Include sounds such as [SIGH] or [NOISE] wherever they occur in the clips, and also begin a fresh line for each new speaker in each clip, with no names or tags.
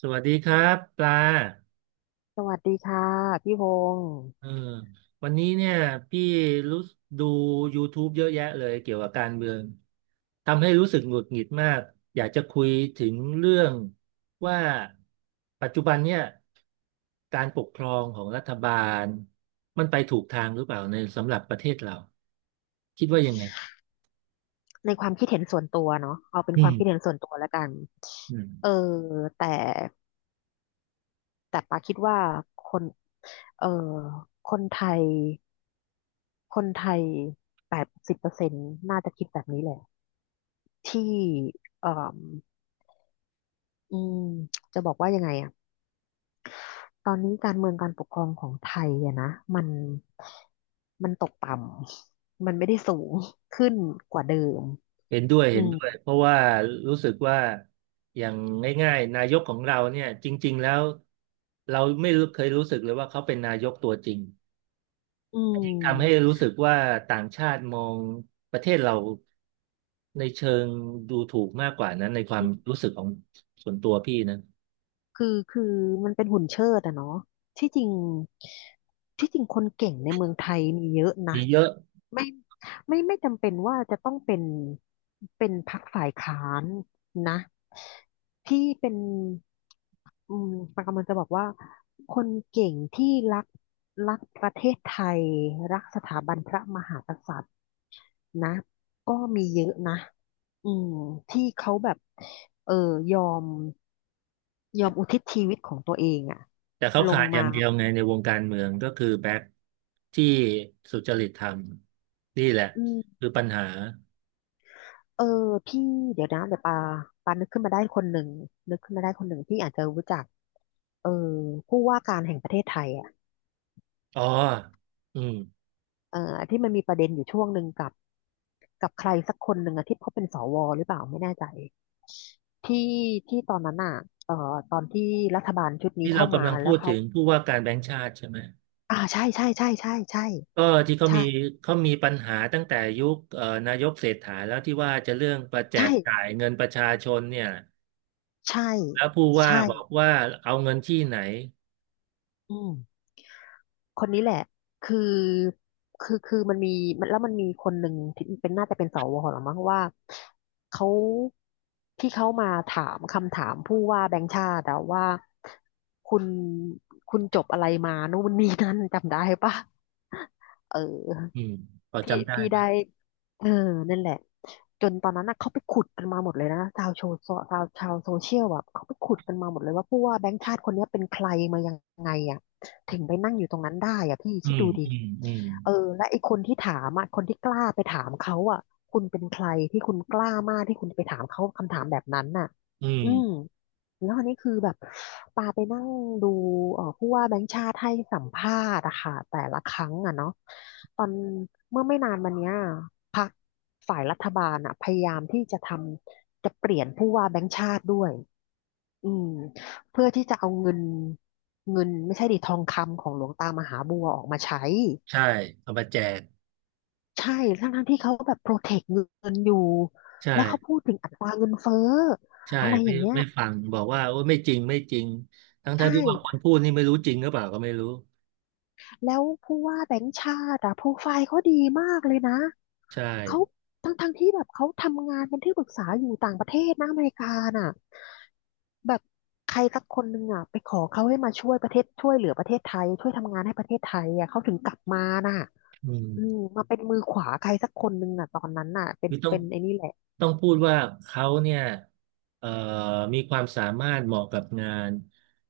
สวัสดีครับปลา
สวัสดีค่ะพี่พงศ์
เออวันนี้เนี่ยพี่รู้ดู YouTube เยอะแยะเลยเกี่ยวกับการเมือง ทำให้รู้สึกหงุดหงิดมาก อยากจะคุยถึงเรื่องว่าปัจจุบันเนี่ยการปกครองของรัฐบาลมันไปถูกทางหรือเปล่าในสำหรับประเทศเราคิดว่ายังไง
ในความคิดเห็นส่วนตัวเนาะเอาเป็น
อื
ควา
ม
มคิดเห็นส่วนตัวแล้วกัน
อืม
เออแต่แต่ปาคิดว่าคนเออคนไทยคนไทย80%น่าจะคิดแบบนี้แหละที่เอออืมจะบอกว่ายังไงอะตอนนี้การเมืองการปกครองของไทยอะนะมันมันตกต่ำมันไม่ได้สูงขึ้นกว่าเดิม
เห็นด้วย
อื
เห็น
ม
ด้วยเพราะว่ารู้สึกว่าอย่างง่ายๆนายกของเราเนี่ยจริงๆแล้วเราไม่รู้เคยรู้สึกเลยว่าเขาเป็นนายกตัวจริง
อื
อันนี้ทำให้
ม
รู้สึกว่าต่างชาติมองประเทศเราในเชิงดูถูกมากกว่านั้นในความรู้สึกของส่วนตัวพี่นะ
คือคือมันเป็นหุ่นเชิดอะเนาะที่จริงที่จริงคนเก่งในเมืองไทยมีเยอะนะ
มีเยอะ
ไม่ไม่จำเป็นว่าจะต้องเป็นเป็นพรรคฝ่ายค้านนะที่เป็นอืมปากำลังจะบอกว่าคนเก่งที่รักรักประเทศไทยรักสถาบันพระมหากษัตริย์ นะก็มีเยอะนะอืมที่เขาแบบเออยอมยอมอุทิศชีวิตของตัวเองอะ
แต่เขา
ล
ขา
ง
ดอย่า
มา
งเดียวไงในวงการเมืองก็คือแบ็คที่สุจริตธรรมนี่แหละ
อืม
คือปัญหา
เออพี่เดี๋ยวปานึกขึ้นมาได้คนหนึ่งนึกขึ้นมาได้คนหนึ่งที่อาจจะรู้จักเออผู้ว่าการแห่งประเทศไทยอ่ะ
อ๋ออืม
เออที่มันมีประเด็นอยู่ช่วงหนึ่งกับกับใครสักคนหนึ่งอะที่เขาเป็นสวหรือเปล่าไม่แน่ใจที่ที่ตอนนั้นอ่ะเอ่อตอนที่รัฐบาลชุดนี้
ที่เรา
เข้ามา
กำลังพู
แล้ว
ด
เขา
ถึงผู้ว่าการแบงก์ชาติใช่ไหม
อ่าใช่ใช่ใช่ใช่ใช่
ก็ที่เขา
ใช่
มีเขามีปัญหาตั้งแต่ยุคนายกเศรษฐาแล้วที่ว่าจะเรื่องประแจ
ใช่
กจ่ายเงินประชาชนเนี่ย
ใช่
แล้วผู้ว่า
ใช่
บอกว่าเอาเงินที่ไหน
อืมคนนี้แหละคือคือมันมีมันแล้วมันมีคนหนึ่งที่เป็นน่าจะเป็นสวหรือมั้งว่าเขาที่เขามาถามคำถามผู้ว่าแบงค์ชาติอะว่าคุณคุณจบอะไรมานู่นนี่นั่นจำได้ปะเอ
อื
อ
มพอ
พี่
จำได้
พี่ได้
ปะ
เออนั่นแหละจนตอนนั้นน่ะเขาไปขุดกันมาหมดเลยนะชาวโซชาวชาวโซเชียลแบบเขาไปขุดกันมาหมดเลยว่าผู้ว่าแบงค์ชาติคนเนี้ยเป็นใครมายังไงอ่ะถึงไปนั่งอยู่ตรงนั้นได้อ่ะพี่
อื
คิด
ม
ดูดิ
อืมอืม
เออและไอ้คนที่ถามอ่ะคนที่กล้าไปถามเขาอ่ะคุณเป็นใครที่คุณกล้ามากที่คุณจะไปถามเขาคำถามแบบนั้นน่ะ
อืม
อืม แล้วอันนี้คือแบบปาไปนั่งดูผู้ว่าแบงค์ชาติให้สัมภาษณ์อะค่ะแต่ละครั้งอะเนาะตอนเมื่อไม่นานมาเนี้ยพรรคฝ่ายรัฐบาลอะพยายามที่จะทำจะเปลี่ยนผู้ว่าแบงค์ชาติด้วยอืมเพื่อที่จะเอาเงินไม่ใช่ดิทองคำของหลวงตามหาบัวออกมาใช้
ใช่เอามาแจก
ใช่ทั้งที่เขาแบบโปรเทคเงินอยู่
ใช่
แล้วเขาพูดถึงอัตราเงินเฟ้อ
ใช่
อะไรอ
ไม่
ย่างเงี้ย
ไม่ฟังบอกว่าโอ้ไม่จริงไม่จริง
ใช
ทั้งๆที่ว่าค
่
นพูดนี่ไม่รู้จริงหรือเปล่าก็ไม่รู้
แล้วผู้ว่าแบงค์ชาติอะโปรไฟล์เขาดีมากเลยนะ
ใช่
เขาทั้งที่แบบเขาทำงานเป็นที่ปรึกษาอยู่ต่างประเทศนะอเมริกาน่ะแบบใครสักคนหนึ่งอ่ะไปขอเขาให้มาช่วยประเทศช่วยเหลือประเทศไทยช่วยทำงานให้ประเทศไทยอ่ะเขาถึงกลับมาน่ะ
อืม
อืมมาเป็นมือขวาใครสักคนหนึ่งอ่ะตอนนั้นน่ะเป็น
นี่ต้อง
เป็นไอ้นี่แหละ
พูดว่าเขาเนี่ยเอ่อมีความสามารถเหมาะกับงาน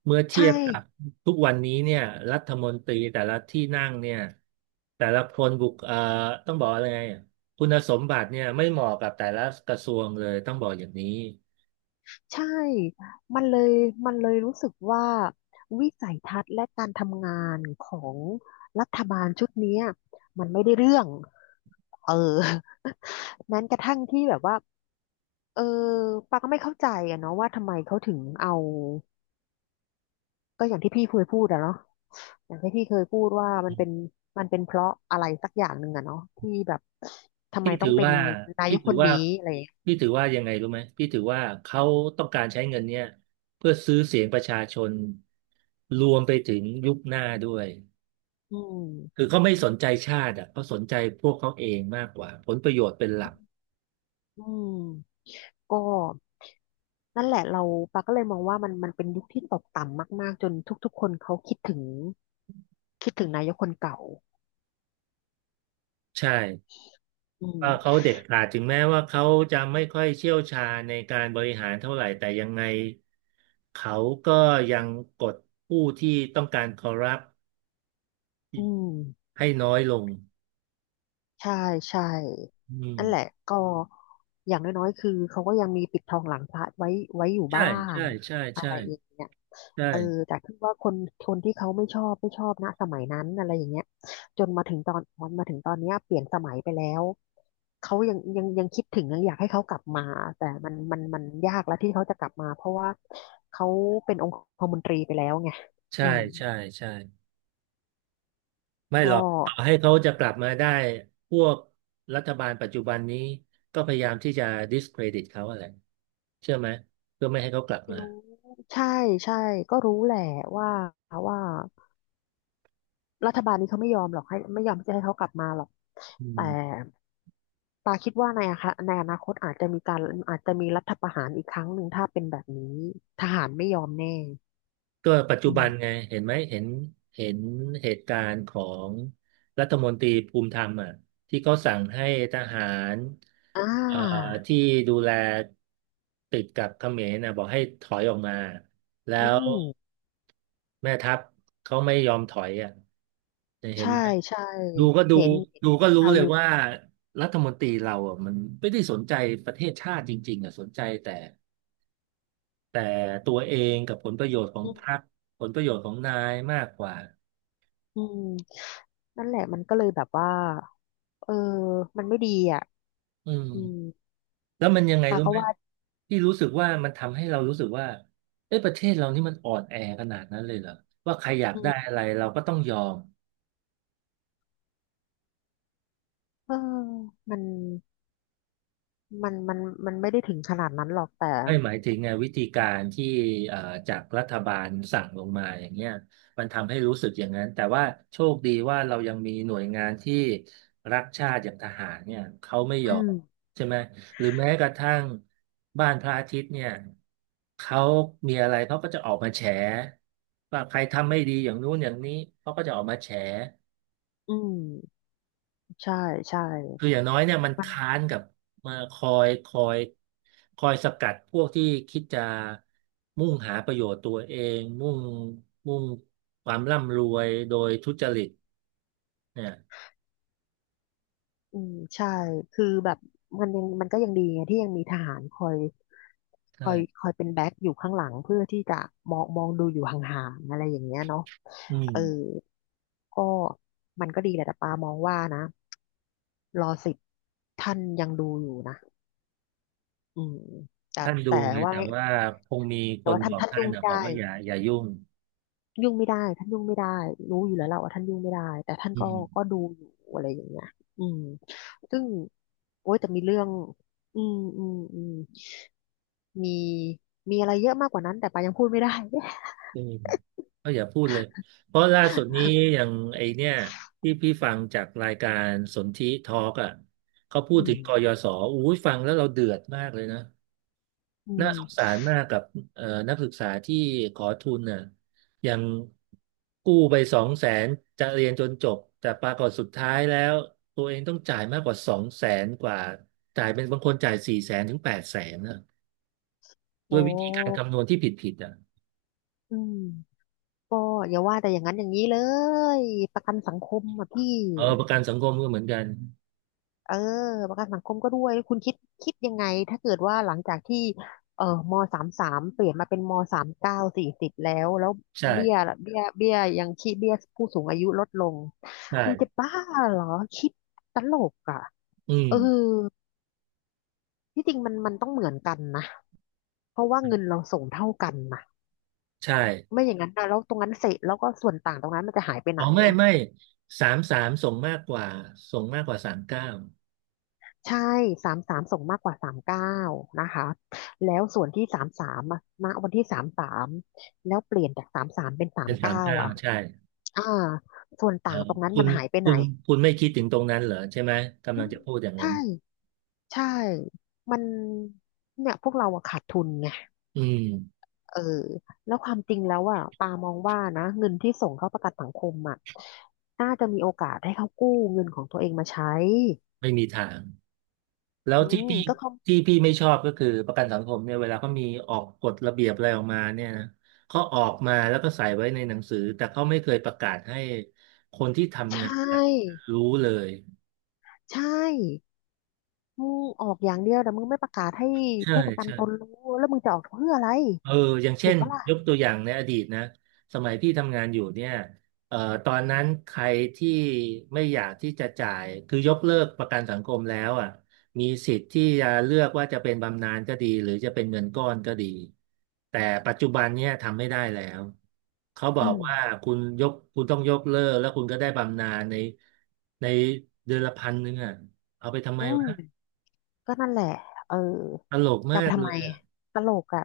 เมื่อเที
ใช่
ยบกับทุกวันนี้เนี่ยรัฐมนตรีแต่ละที่นั่งเนี่ยแต่ละคนบุคเอ่อต้องบอกอะไรไงคุณสมบัติเนี่ยไม่เหมาะกับแต่ละกระทรวงเลยต้องบอกอย่างนี้
ใช่มันเลย มันเลยรู้สึกว่าวิสัยทัศน์และการทำงานของรัฐบาลชุดเนี้ยมันไม่ได้เรื่องเออ [LAUGHS] แม้กระทั่งที่แบบว่าเออปาก็ไม่เข้าใจอะเนาะว่าทำไมเขาถึงเอาก็อย่างที่พี่เคยพูดอะเนาะอย่างที่พี่เคยพูดว่ามันเป็นเพราะอะไรสักอย่างหนึ่งอะเนาะที่แบบทำไม
พี่
ต้
ถื
อง
อ
เป็น
ว่า
นาย
พี่
ก
ถื
ค
อ
น
ว่า
นี้อะไรอย่างเงี้ย
พี่ถือว่ายังไงรู้ไหมพี่ถือว่าเขาต้องการใช้เงินเนี่ยเพื่อซื้อเสียงประชาชนรวมไปถึงยุคหน้าด้วย
อื
คือ
ม
เขาไม่สนใจชาติอ่ะเขาสนใจพวกเขาเองมากกว่าผลประโยชน์เป็นหลัก
อืมก็ นั่นแหละเราปาก็เลยมองว่ามันมันเป็นยุคที่ตกต่ำมากๆจนทุกๆคนเขาคิดถึงนายกคนเก่า
ใช่
อืม
ว่าเขาเด็ดขาดถึงแม้ว่าเขาจะไม่ค่อยเชี่ยวชาญในการบริหารเท่าไหร่แต่ยังไงเขาก็ยังกดผู้ที่ต้องการคอร์รัป
อืม
ให้น้อยลง
ใช่ใช่
อืม
นั่นแหละก็อย่างน้อยๆคือเขาก็ยังมีปิดทองหลังพระไว้ไว้อยู่
ใช่
บ้าง
ใช่ใช่
อะ
ใช่
ไรอย่างเงี้ยเออ
ใช่
แต่คือว่าคนคนที่เขาไม่ชอบนะสมัยนั้นอะไรอย่างเงี้ยจนมาถึงตอนเนี้ยเปลี่ยนสมัยไปแล้วเขายังคิดถึงยังอยากให้เขากลับมาแต่มันยากแล้วที่เขาจะกลับมาเพราะว่าเขาเป็นองคมนตรีไปแล้วไง
ใช่
อืม
ใช่ใช่ ไม่หร
ก็
อกต่อให้เขาจะกลับมาได้ พวกรัฐบาลปัจจุบันนี้ก็พยายามที่จะ discredit เขาอะไร เชื่อไหมเพื่อไม่ให้เขากลับมา
รู้ใช่ใช่ก็รู้แหละว่าว่ารัฐบาลนี้เขาไม่ยอมหรอกให้ไม่ยอมที่จะให้เขากลับมาหรอก
อื
แต่
ม
ปาคิดว่าในอะคะในอนาคตอาจจะมีการอาจจะมีรัฐประหารอีกครั้งหนึ่งถ้าเป็นแบบนี้ทหารไม่ยอมแน่
ก็ปัจจุ
อื
บันไง
ม
เห็นไหม เห็นเหตุการณ์ของรัฐมนตรีภูมิธรรมอ่ะที่เขาสั่งให้ทหาร
อ่
เอ่อ
า
ที่ดูแลติดกับเขมรนะบอกให้ถอยออกมา แล้
อื
ว
ม
แม่ทัพเขาไม่ยอมถอยอ่ะเห็น
ใช่
ไหม
ใช่
ดูก็ดู
เห็นเห็น
ดูก็รู้
ข่าว
เล
อ
ย
ยู่
ว่ารัฐมนตรีเราอ่ะมันไม่ได้สนใจประเทศชาติจริงๆอ่ะสนใจแต่แต่ตัวเองกับผลประโยชน์ของ
อื
พรรค
ม
ผลประโยชน์ของนายมากกว่า
อืมนั่นแหละมันก็เลยแบบว่าเออมันไม่ดีอ่ะ
อืม
อืม
แล้วมันยังไง
ปา
รู้
ก็
ไหม
ว่า
ที่รู้สึกว่ามันทำให้เรารู้สึกว่าเอ้ยประเทศเรานี่มันอ่อนแอขนาดนั้นเลยเหรอว่าใครอยาก
อื
ได้
ม
อะไรเราก็ต้องยอม
เออมัน มันมันมันไม่ได้ถึงขนาดนั้นหรอกแต่
ไม่หมายถึงไงวิธีการที่เอ่อจากรัฐบาลสั่งลงมาอย่างเงี้ยมันทำให้รู้สึกอย่างนั้นแต่ว่าโชคดีว่าเรายังมีหน่วยงานที่รักชาติอย่างทหารเนี่ยเขาไม่ย
อื
อม
ม
ใช่ไหมหรือแม้กระทั่งบ้านพระอาทิตย์เนี่ยเขามีอะไรเขาก็จะออกมาแฉว่าใครทำไม่ดีอย่างนู้นอย่างนี้เขาก็จะออกมาแฉ
อืมใช่ใช่
คืออย่างน้อยเนี่ยมัน
มัน
ค้านกับมาคอยสกัดพวกที่คิดจะมุ่งหาประโยชน์ตัวเองมุ่งความร่ำรวยโดยทุจริตเนี่ย
อืมใช่คือแบบมันยังมันก็ยังดีไงที่ยังมีทหารคอยค
ใช่
อยคอยเป็นแบ็คอยู่ข้างหลังเพื่อที่จะมองดูอยู่ห่างๆอะไรอย่างเงี้ยเนาะ
อื
เอ
ม
อก็มันก็ดีแหละแต่ปามองว่านะรอสิบท่านยังดูอยู่นะอืมแต่
ท่านดู
แต่
ไง
ว่า
แต่ว่าคงมีค
แต่
น
ว่า
บ
ท่าน
อก
ท่าน
ท่าน
ยุ่งไม่
นะบอก
ได้
ว่าอย่ายุ่ง
ยุ่งไม่ได้ท่านยุ่งไม่ได้รู้อยู่แล้วแหละว่าท่านยุ่งไม่ได้แต่ท่าน
อื
ก็
ม
ดูอยู่อะไรอย่างเงี้ยอืมซึ่งโอ๊ยแต่มีเรื่องอืมอืมอืมมีมีอะไรเยอะมากกว่านั้นแต่ปายังพูดไม่ได้
อืมก็อย่าพูดเลยเพราะล่าสุดนี้
[LAUGHS]
อย่างไอเนี่ยที่พี่ฟังจากรายการสนธิทอล์กอ่ะเขาพู
อื
ดถึงก
ม
ยศอู้ยฟังแล้วเราเดือดมากเลยนะ
อื
น่าสงสา
ม
รมากกับเอ่อนักศึกษาที่ขอทุนน่ะยังกู้ไปสองแสนจะเรียนจนจบแต่ปรากฏสุดท้ายแล้วตัวเองต้องจ่ายมากกว่าสองแสนกว่าจ่ายเป็นบางคนจ่าย400,000ถึง800,000นะด้
โอ้
วยวิธีการคำนวณที่ผิดผิดอ่ะ
อืมก็อย่าว่าแต่อย่างนั้นอย่างนี้เลยประกันสังคมอ่ะพี่
เออประกันสังคมก็เหมือนกัน
เออประกันสังคมก็ด้วยคุณคิดยังไงถ้าเกิดว่าหลังจากที่เออมสามสามเปลี่ยนมาเป็นมสามเก้าสี่สิบแล้วเบี้ย
ใช่
เบี้ยยังคีดเบี้ยผู้สูงอายุลดลงมึงจะ
ใช่
บ้าเหรอคิดตลกอ่ะ
อืม
เออที่จริงมันต้องเหมือนกันนะเพราะว่าเงินเราส่งเท่ากันนะ
ใช่
ไม่อย่างนั้นนะแล้วตรงนั้นเสร็จแล้วก็ส่วนต่างตรงนั้นมันจะหายไปไห
อ๋
น
อไม่ไม่33ส่งมากกว่าสามเก้า
ใช่สามสามส่งมากกว่าสามเก้านะคะแล้วส่วนที่สามสามณวันที่สามสามแล้วเปลี่ยนจากสามสามเป็นสา
เป็
ม
นสาม
เก้า
เก้า
อ่ะ
ใช่
อ่าส่วนต่างตรงนั้น
คุ
มัน
ณ
หายไป
คุ
ไหน
ณคุณไม่คิดถึงตรงนั้นเหรอใช่ไหมกำ
อื
ลัง
ม
จะพูดอย่างนั้
ใช่
น
ใช่ มันเนี่ยพวกเราอะขาดทุนไง
อืม
เออ แล้วความจริงแล้วอะปามองว่านะเงินที่ส่งเข้าประกันสังคมอะน่าจะมีโอกาสให้เขากู้เงินของตัวเองมาใช้
ไม่มีทางแล้ว
อื
ที่
ม
พี่
ก็เขา
ที่พี่ไม่ชอบก็คือประกันสังคมเนี่ยเวลาเขามีออกกฎระเบียบอะไรออกมาเนี่ยนะเขาออกมาแล้วก็ใส่ไว้ในหนังสือแต่เขาไม่เคยประกาศให้คนที่
ใช
ทำงาน
่
รู้เลย
ใช่ มึงออกอย่างเดียวแต่มึงไม่ประกาศให้
ใช่
ผู้ประกัน
ใช่
ตนรู้แล้วมึงจะออกเพื่ออะไร
เอออย่าง
ถู
เช่
ก
น
ปะล่ะ
ยกตัวอย่างในอดีตนะสมัยพี่ทำงานอยู่เนี่ยเอ่อตอนนั้นใครที่ไม่อยากที่จะจ่าย คือยกเลิกประกันสังคมแล้วอ่ะมีสิทธิ์ที่จะเลือกว่าจะเป็นบำนาญก็ดี หรือจะเป็นเงินก้อนก็ดี แต่ปัจจุบันเนี่ยทำไม่ได้แล้ว เขาบ
อื
อก
ม
ว่าคุณต้องยกเลิกแล้วคุณก็ได้บำนาญในในเดือนละพันหนึ่งอ่ะเอาไปทำไม
อื
วะ
มก็นั่นแหละเออ
ตลก
จะเอา
มา
ไป
ก
ทำ
เล
ไม
ยอะ
ตลกอ่ะ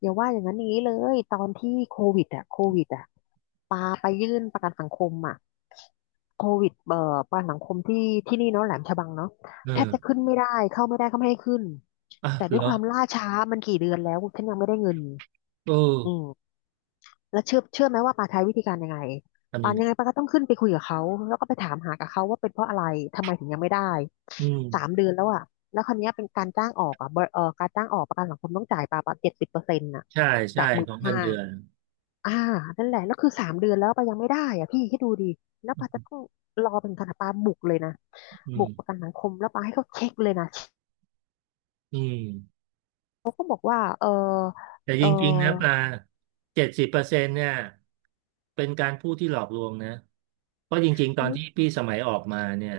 อย่าว่าอย่างนั้นอย่างนี้เลยตอนที่โควิดอ่ะปาไปยื่นประกันสังคมอ่ะโควิดประกันสังคมที่นี่เนาะแหลมฉบังเนาะ
เอ
แทบ
อ
จะขึ้นไม่ได้เข้าไม่ได้เขาไม่ให้ขึ้น
อ่ะ
แต่ด้ว
เห
ย
รอ
ความล่าช้ามันกี่เดือนแล้วฉันยังไม่ได้เงิน
เออ
อืม แล้วเชื่อไหมว่าปาใช้วิธีการยังไง
ทำยั
ปา
งไง
ยังไงปาก็ต้องขึ้นไปคุยกับเขาแล้วก็ไปถามหากับเขาว่าเป็นเพราะอะไรทำไมถึงยังไม่ได้
อืม
สามเดือนแล้วอ่ะแล้วคราวเนี้ยเป็นการจ้างออกอ่ะบริเอ่อการจ้างออกประกันสังคมต้องจ่ายปาเจ็ดสิบเปอร์เซ็นต์่ะ
ใช่ใช่
จากหมื่
ข
น
องเงิ
ห้า
นเดือน
อ่านั่นแหละแล้วคือสามเดือนแล้วปายังไม่ได้อ่ะพี่คิดดูดิแล้วปาจะต้องรอเป็นขนาดปาบุกเลยนะ
อื
บุกประกั
ม
นสังคมแล้วปาให้เขาเช็คเลยนะ
อืม
เขาก็บอกว่าเออ
แต่
เอ
จ
อ
ริงๆนะปลาเจ็ดสิบเปอร์เซ็นต์เนี่ยเป็นการพูดที่หลอกลวงนะเพราะจริงๆตอ
อื
น
ม
ที่พี่สมัยออกมาเนี่ย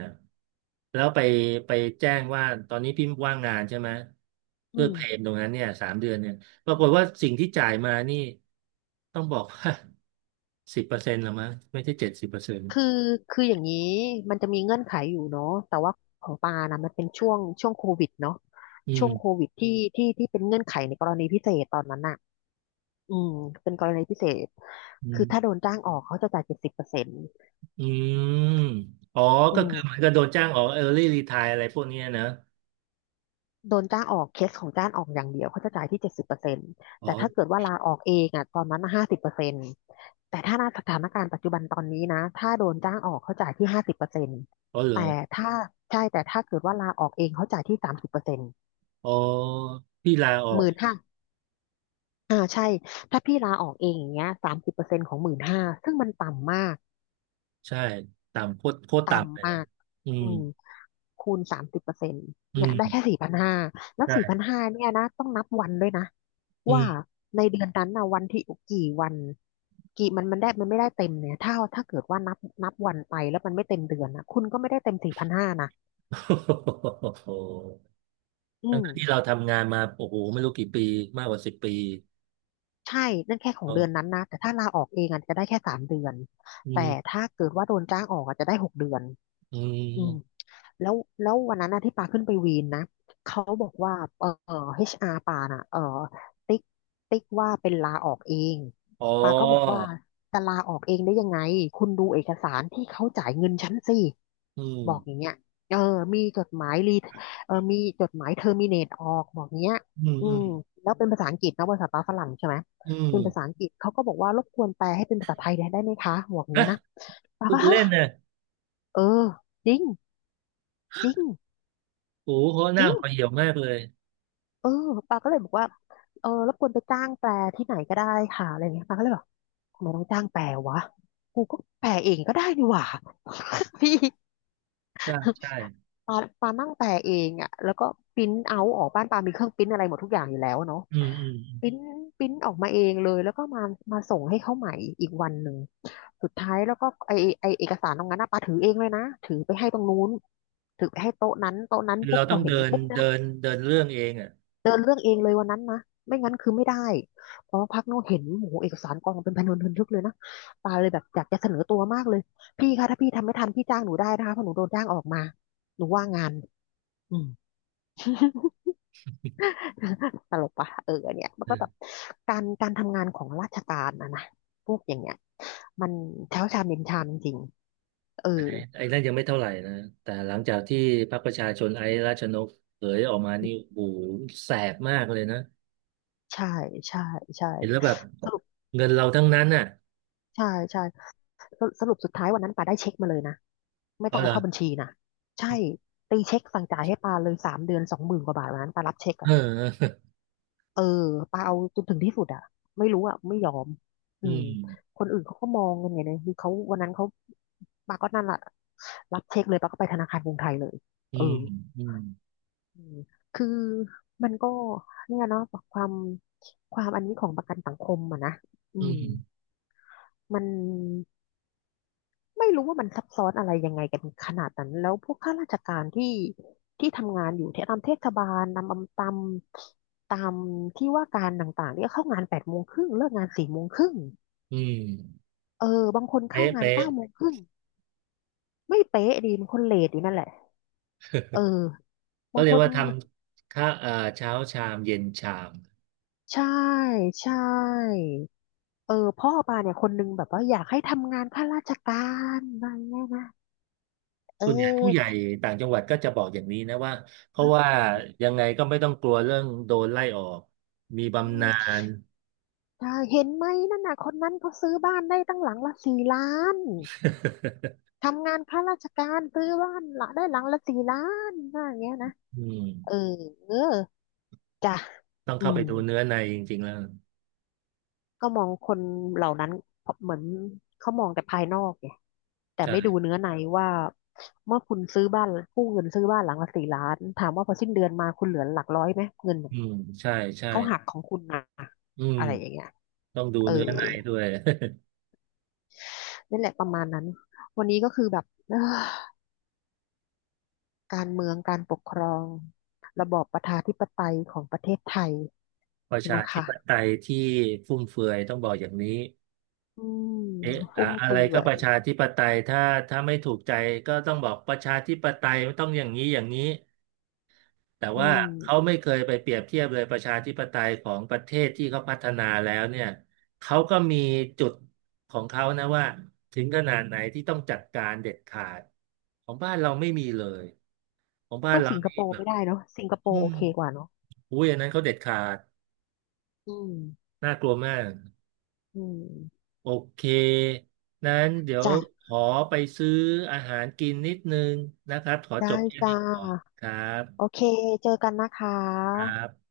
แล้วไปแจ้งว่าตอนนี้พี่ว่างงานใช่ไหม
อื
เพื่อ
ม
เพลมตรงนั้นเนี่ยสามเดือนเนี่ยปรากฏว่าสิ่งที่จ่ายมานี่ต้องบอกว่าสิบเปอร์เซ็นต์ละมั้งไม่ใช่เจ็ดสิบเปอร์เซ็นต์
คือคืออย่างนี้มันจะมีเงื่อนไขอยู่เนาะแต่ว่าของปานะมันเป็นช่วงโควิดเนาะ
อื
ช่วง
ม
โควิดที่เป็นเงื่อนไขในกรณีพิเศษตอนนั้นน่ะอืมเป็นกรณีพิเศษ
อื
คือถ้าโด
ม
นจ้างออกเขาจะจ่ายเจ็ดสิบเปอร์เซ็นต์
อืมอ๋อ
อื
ก็คือเหมือน
ม
กับโดนจ้างออก early retire อะไรพวกเนี้ยนะ
โดนจ้างออกเคสของจ้างออกอย่างเดียวเขาจะจ่ายที่เจ็ดสิบเปอร์เซ็นต์
อ๋อ
แต่ถ้าเกิดว่าลาออกเองอ่ะตอนนั้นห้าสิบเปอร์เซ็นต์แต่ถ้าในสถานการณ์ปัจจุบันตอนนี้นะถ้าโดนจ้างออกเขาจ่ายที่ห้าสิบเปอร์เซ็นต์
อ๋อเหรอ
แต่ถ้าใช่แต่ถ้าเกิดว่าลาออกเองเขาจ่ายที่สามสิบเปอร์เซ็นต์
อ๋อพี่ลาออ
ห
ก
มื่นห้าถ้าพี่ลาออกเองอย่างเงี้ยสามสิบเปอร์เซ็นต์ของหมื่นห้าซึ่งมันต่ำมาก
ใช่ต่ำโคตรโคตรต่ำเล
ต่ำ
ย
มา
นะ
ก
อื
อื
ม
มคูณสามสิบเปอร์เซ็นต์
อื
เนี่ย
ม
ได้แค่สี่พันห้าแล้วสี่พัน
ใช่
ห้าเนี่ยนะต้องนับวันด้วยนะ
อื
ว่า
ม
ในเดือนนั้นนะวันที่กี่วันมันได้มันไม่ได้เต็มเนี่ยถ้าเกิดว่านับวันไปแล้วมันไม่เต็มเดือนนะคุณก็ไม่ได้เต็มสี่พันห้านะ
[LAUGHS] โอ้โห
อื
ทั้ง
ม
ที่เราทำงานมาโอ้โหไม่รู้กี่ปีมากกว่า10 ปี
ใช่นั่นแค่ขอ
อ๋
ง
อ
เดือนนั้นนะแต่ถ้าลาออกเองอาจจะได้แค่สามเดือน
อื
แต่
ม
ถ้าเกิดว่าโดนจ้างออกอาจจะได้หกเดือน
อื
อืม
ม
แล้วแล้ววันนั้นนะที่ปาขึ้นไปวีนนะเขาบอกว่าHR ปาน่ะติ๊กติ๊กว่าเป็นลาออกเอง
อ๋อ
ปาก็บอกว่าจะลาออกเองได้ยังไงคุณดูเอกสารที่เขาจ่ายเงินฉันสิ
อืม
บอกอย่างเงี้ยเออมีจดหมายรีมีจดหมายเทอร์มิเนตออกบอกเงี้ย
อืม
อื
อื
ม
ม
แล้วเป็นภาษาอังกฤษนะภาษาปาฝรั่งใช่ไหม
อืม
เป็นภาษาอังกฤษเขาก็บอกว่ารบกวนแปลให้เป็นภาษาไทยได้ไหมคะบอกเงี้
นะ
ยนะปา
พูด
ก็
เป็น
ฮะ
เล่นนะ
เออจริงจริง
โอ้โหเขาห
จ
น้า
ริง
ห่อเหี่ยวมากเลย
เออปาก็เลยบอกว่าเออรบกวนไปจ้างแปลที่ไหนก็ได้ค่ะอะไรอย่างเงี้ยปาก็เลยบอกทำไมต้องจ้างแปลวะกูก็แปลเองก็ได้นี่หว่า [LAUGHS] พี่
ใช่ใช่
ปาปานั่งแปลเองอ่ะแล้วก็ปริ้นเอาออกบ้านปามีเครื่องปริ้นอะไรหมดทุกอย่างอยู่แล้วเนาะ
อืมอืมอืม
ปริ้นปริ้นออกมาเองเลยแล้วก็มาส่งให้เขาใหม่อีกวันหนึ่งสุดท้ายแล้วก็ไอเอกสารตรงนั้นนะปาถือเองเลยนะถือไปให้ตรงนู้นถือไปให้โต๊ะนั้นโต๊ะนั้น
คือ
ปุ๊บ
เรา
พ
ต้อ
อ
ง
เห็
เดิ
น
น
ปุ๊บเนี่
เดิ
ย
นเดินเรื่องเองอ่ะ
เดินเรื่องเองเลยวันนั้นนะไม่งั้นคือไม่ได้เพราะพักโน้เห็นโอ้โหเอกสารกองเป็นพันวนทึนทึกเลยนะตาเลยแบบอยากจะเสนอตัวมากเลยพี่คะถ้าพี่ทำไม่ทันพี่จ้างหนูได้นะคะเพราะหนูโดนจ้างออกมาหนูว่างงานอืม [LAUGHS] ตลกปะเออเนี่ยมันก็แบบการทำงานของราชการนะพวกอย่างเงี้ยมันเช้าชามเย็นชามจริงๆเออ
ไอ้ไอ้นั่นยังไม่เท่าไหร่นะแต่หลังจากที่พรรคประชาชนไอ้ราชนกเผยออกมานี่โอ้โหแสบมากเลยนะ
ใช่ใช่ใช่
เห็นแล้วแบบ
สรุป
เงินเราทั้งนั้นน่ะ
ใช่ใช่สรุปสุดท้ายวันนั้นป่าได้เช็คมาเลยนะ ไม่ต้
เอา
อง
เหร
เอา
อ
เข้าบัญชีนะใช่ตีเช็คสั่งจ่ายให้ปาเลย3 เดือนสองหมื่นกว่าบาทวันนั้นปารับเช็ค
เอ
อะ
อ
เออปาเอาจนถึงที่สุดอ่ะไม่รู้อ่ะไม่ยอม
[LAUGHS]
อื
อื
ม
ม
คนอื่นเขาก็มองกันไงเนี่ยคือเขาวันนั้นเขาปาก็นั่นแหละรับเช็คเลยปาก็ไปธนาคารกรุงไทยเลย
อื
เออ
มอืม
อืมคือมันก็เนี่ยเนาะความความอันนี้ของประกันสังคมอะนะอื
อื
ม
ม
มัน ไม่รู้ว่ามันซับซ้อนอะไรยังไงกันขนาดนั้นแล้วพวกข้าราชการที่ที่ทำงานอยู่ที่ตามเทศบาลตามที่ว่าการต่างๆเนี่ยเข้างาน8 โมงครึ่งเลิกงาน4 โมงครึ่ง
อืม
เออบางคนเข้า
เป๊ะ
งาน
เป๊ะ
9 โมงครึ่งไม่เป๊ะดีบางคนเลทอยู่นั่นแหละเออ
ก็
บาง
เรี
ค
ยก
น
ว่าทำข้าเช้าชามเย็นชาม
ใช่ใช่เออพ่อปาเนี่ยคนนึงแบบว่าอยากให้ทำงานข้าราชการอะไรเงี้ยนะเอ
ส่วนใหญ่ผู้
อ
ใหญ่ต่างจังหวัดก็จะบอกอย่างนี้นะว่าเพราะ
เ
ว่ายังไงก็ไม่ต้องกลัวเรื่องโดนไล่ออกมีบำนา
ออ
ญ
ใช่เห็นไหมนั่นน่ะคนนั้นเขาซื้อบ้านได้ตั้งหลังละสี่ล้าน ทำงานข้าราชการซื้อบ้านละได้หลังละสี่ล้านว่าอย่างเงี้ยนะ
อื
เออ
ม
เออจ้ะ
ต้อง
อื
เข้าไป
ม
ดูเนื้อในจริงๆแล้ว
ก็มองคนเหล่านั้นเหมือนเขามองแต่ภายนอกไงแต่
ใช่
ไม่ดูเนื้อในว่าเมื่อคุณซื้อบ้านกู้เงินซื้อบ้านหลังละสี่ล้านถามว่าพอสิ้นเดือนมาคุณเหลือหลักร้อยไหมเงินเนี่
อื
ย
มใช่ใช่
เขาหักของคุณนะ
อืม
อะไรอย่างเงี้ย
ต้องดู
เออ
เนื้อในด้วย [LAUGHS]
นั่นแหละประมาณนั้นวันนี้ก็คือแบบเอ้อ การเมืองการปกครองระบอบประชาธิปไตยของประเทศไทย
ประชา
นะ
ธิ
คะ
ปไตยที่ฟุ่มเฟือยต้องบอกอย่างนี้
อืม
เอ๊ะอะ
ฟุ่ม
อะไร
เฟื
ก็
อ
ป
ย
ระชาธิปไตยถ้าไม่ถูกใจก็ต้องบอกประชาธิปไตยต้องอย่างนี้อย่างนี้แต่
อื
ว่า
ม
เขาไม่เคยไปเปรียบเทียบเลยประชาธิปไตยของประเทศที่เขาพัฒนาแล้วเนี่ยเขาก็มีจุดของเขานะว่าถึงขนาดไหนที่ต้องจัดการเด็ดขาดของบ้านเราไม่มีเลย ของบ้าน
สู้
เรา
สิงค
นี่
โปร์
แบบ
ไม่ได้เนาะสิงคโป
อื
ร์โอ
ม
เคกว่าเนาะ
อุ้ยอันนั้นเขาเด็ดขาด
อืม
น่ากลัวมาก
อืม
โอเค นั้นเดี๋ยว
จ้ะ
ขอไปซื้ออาหารกินนิดนึงนะครับ ขอจ
ได้
บแค่นี้
จ้า
ก่อนครั
โอ
บ
เคเจอกันนะคะ
ครับ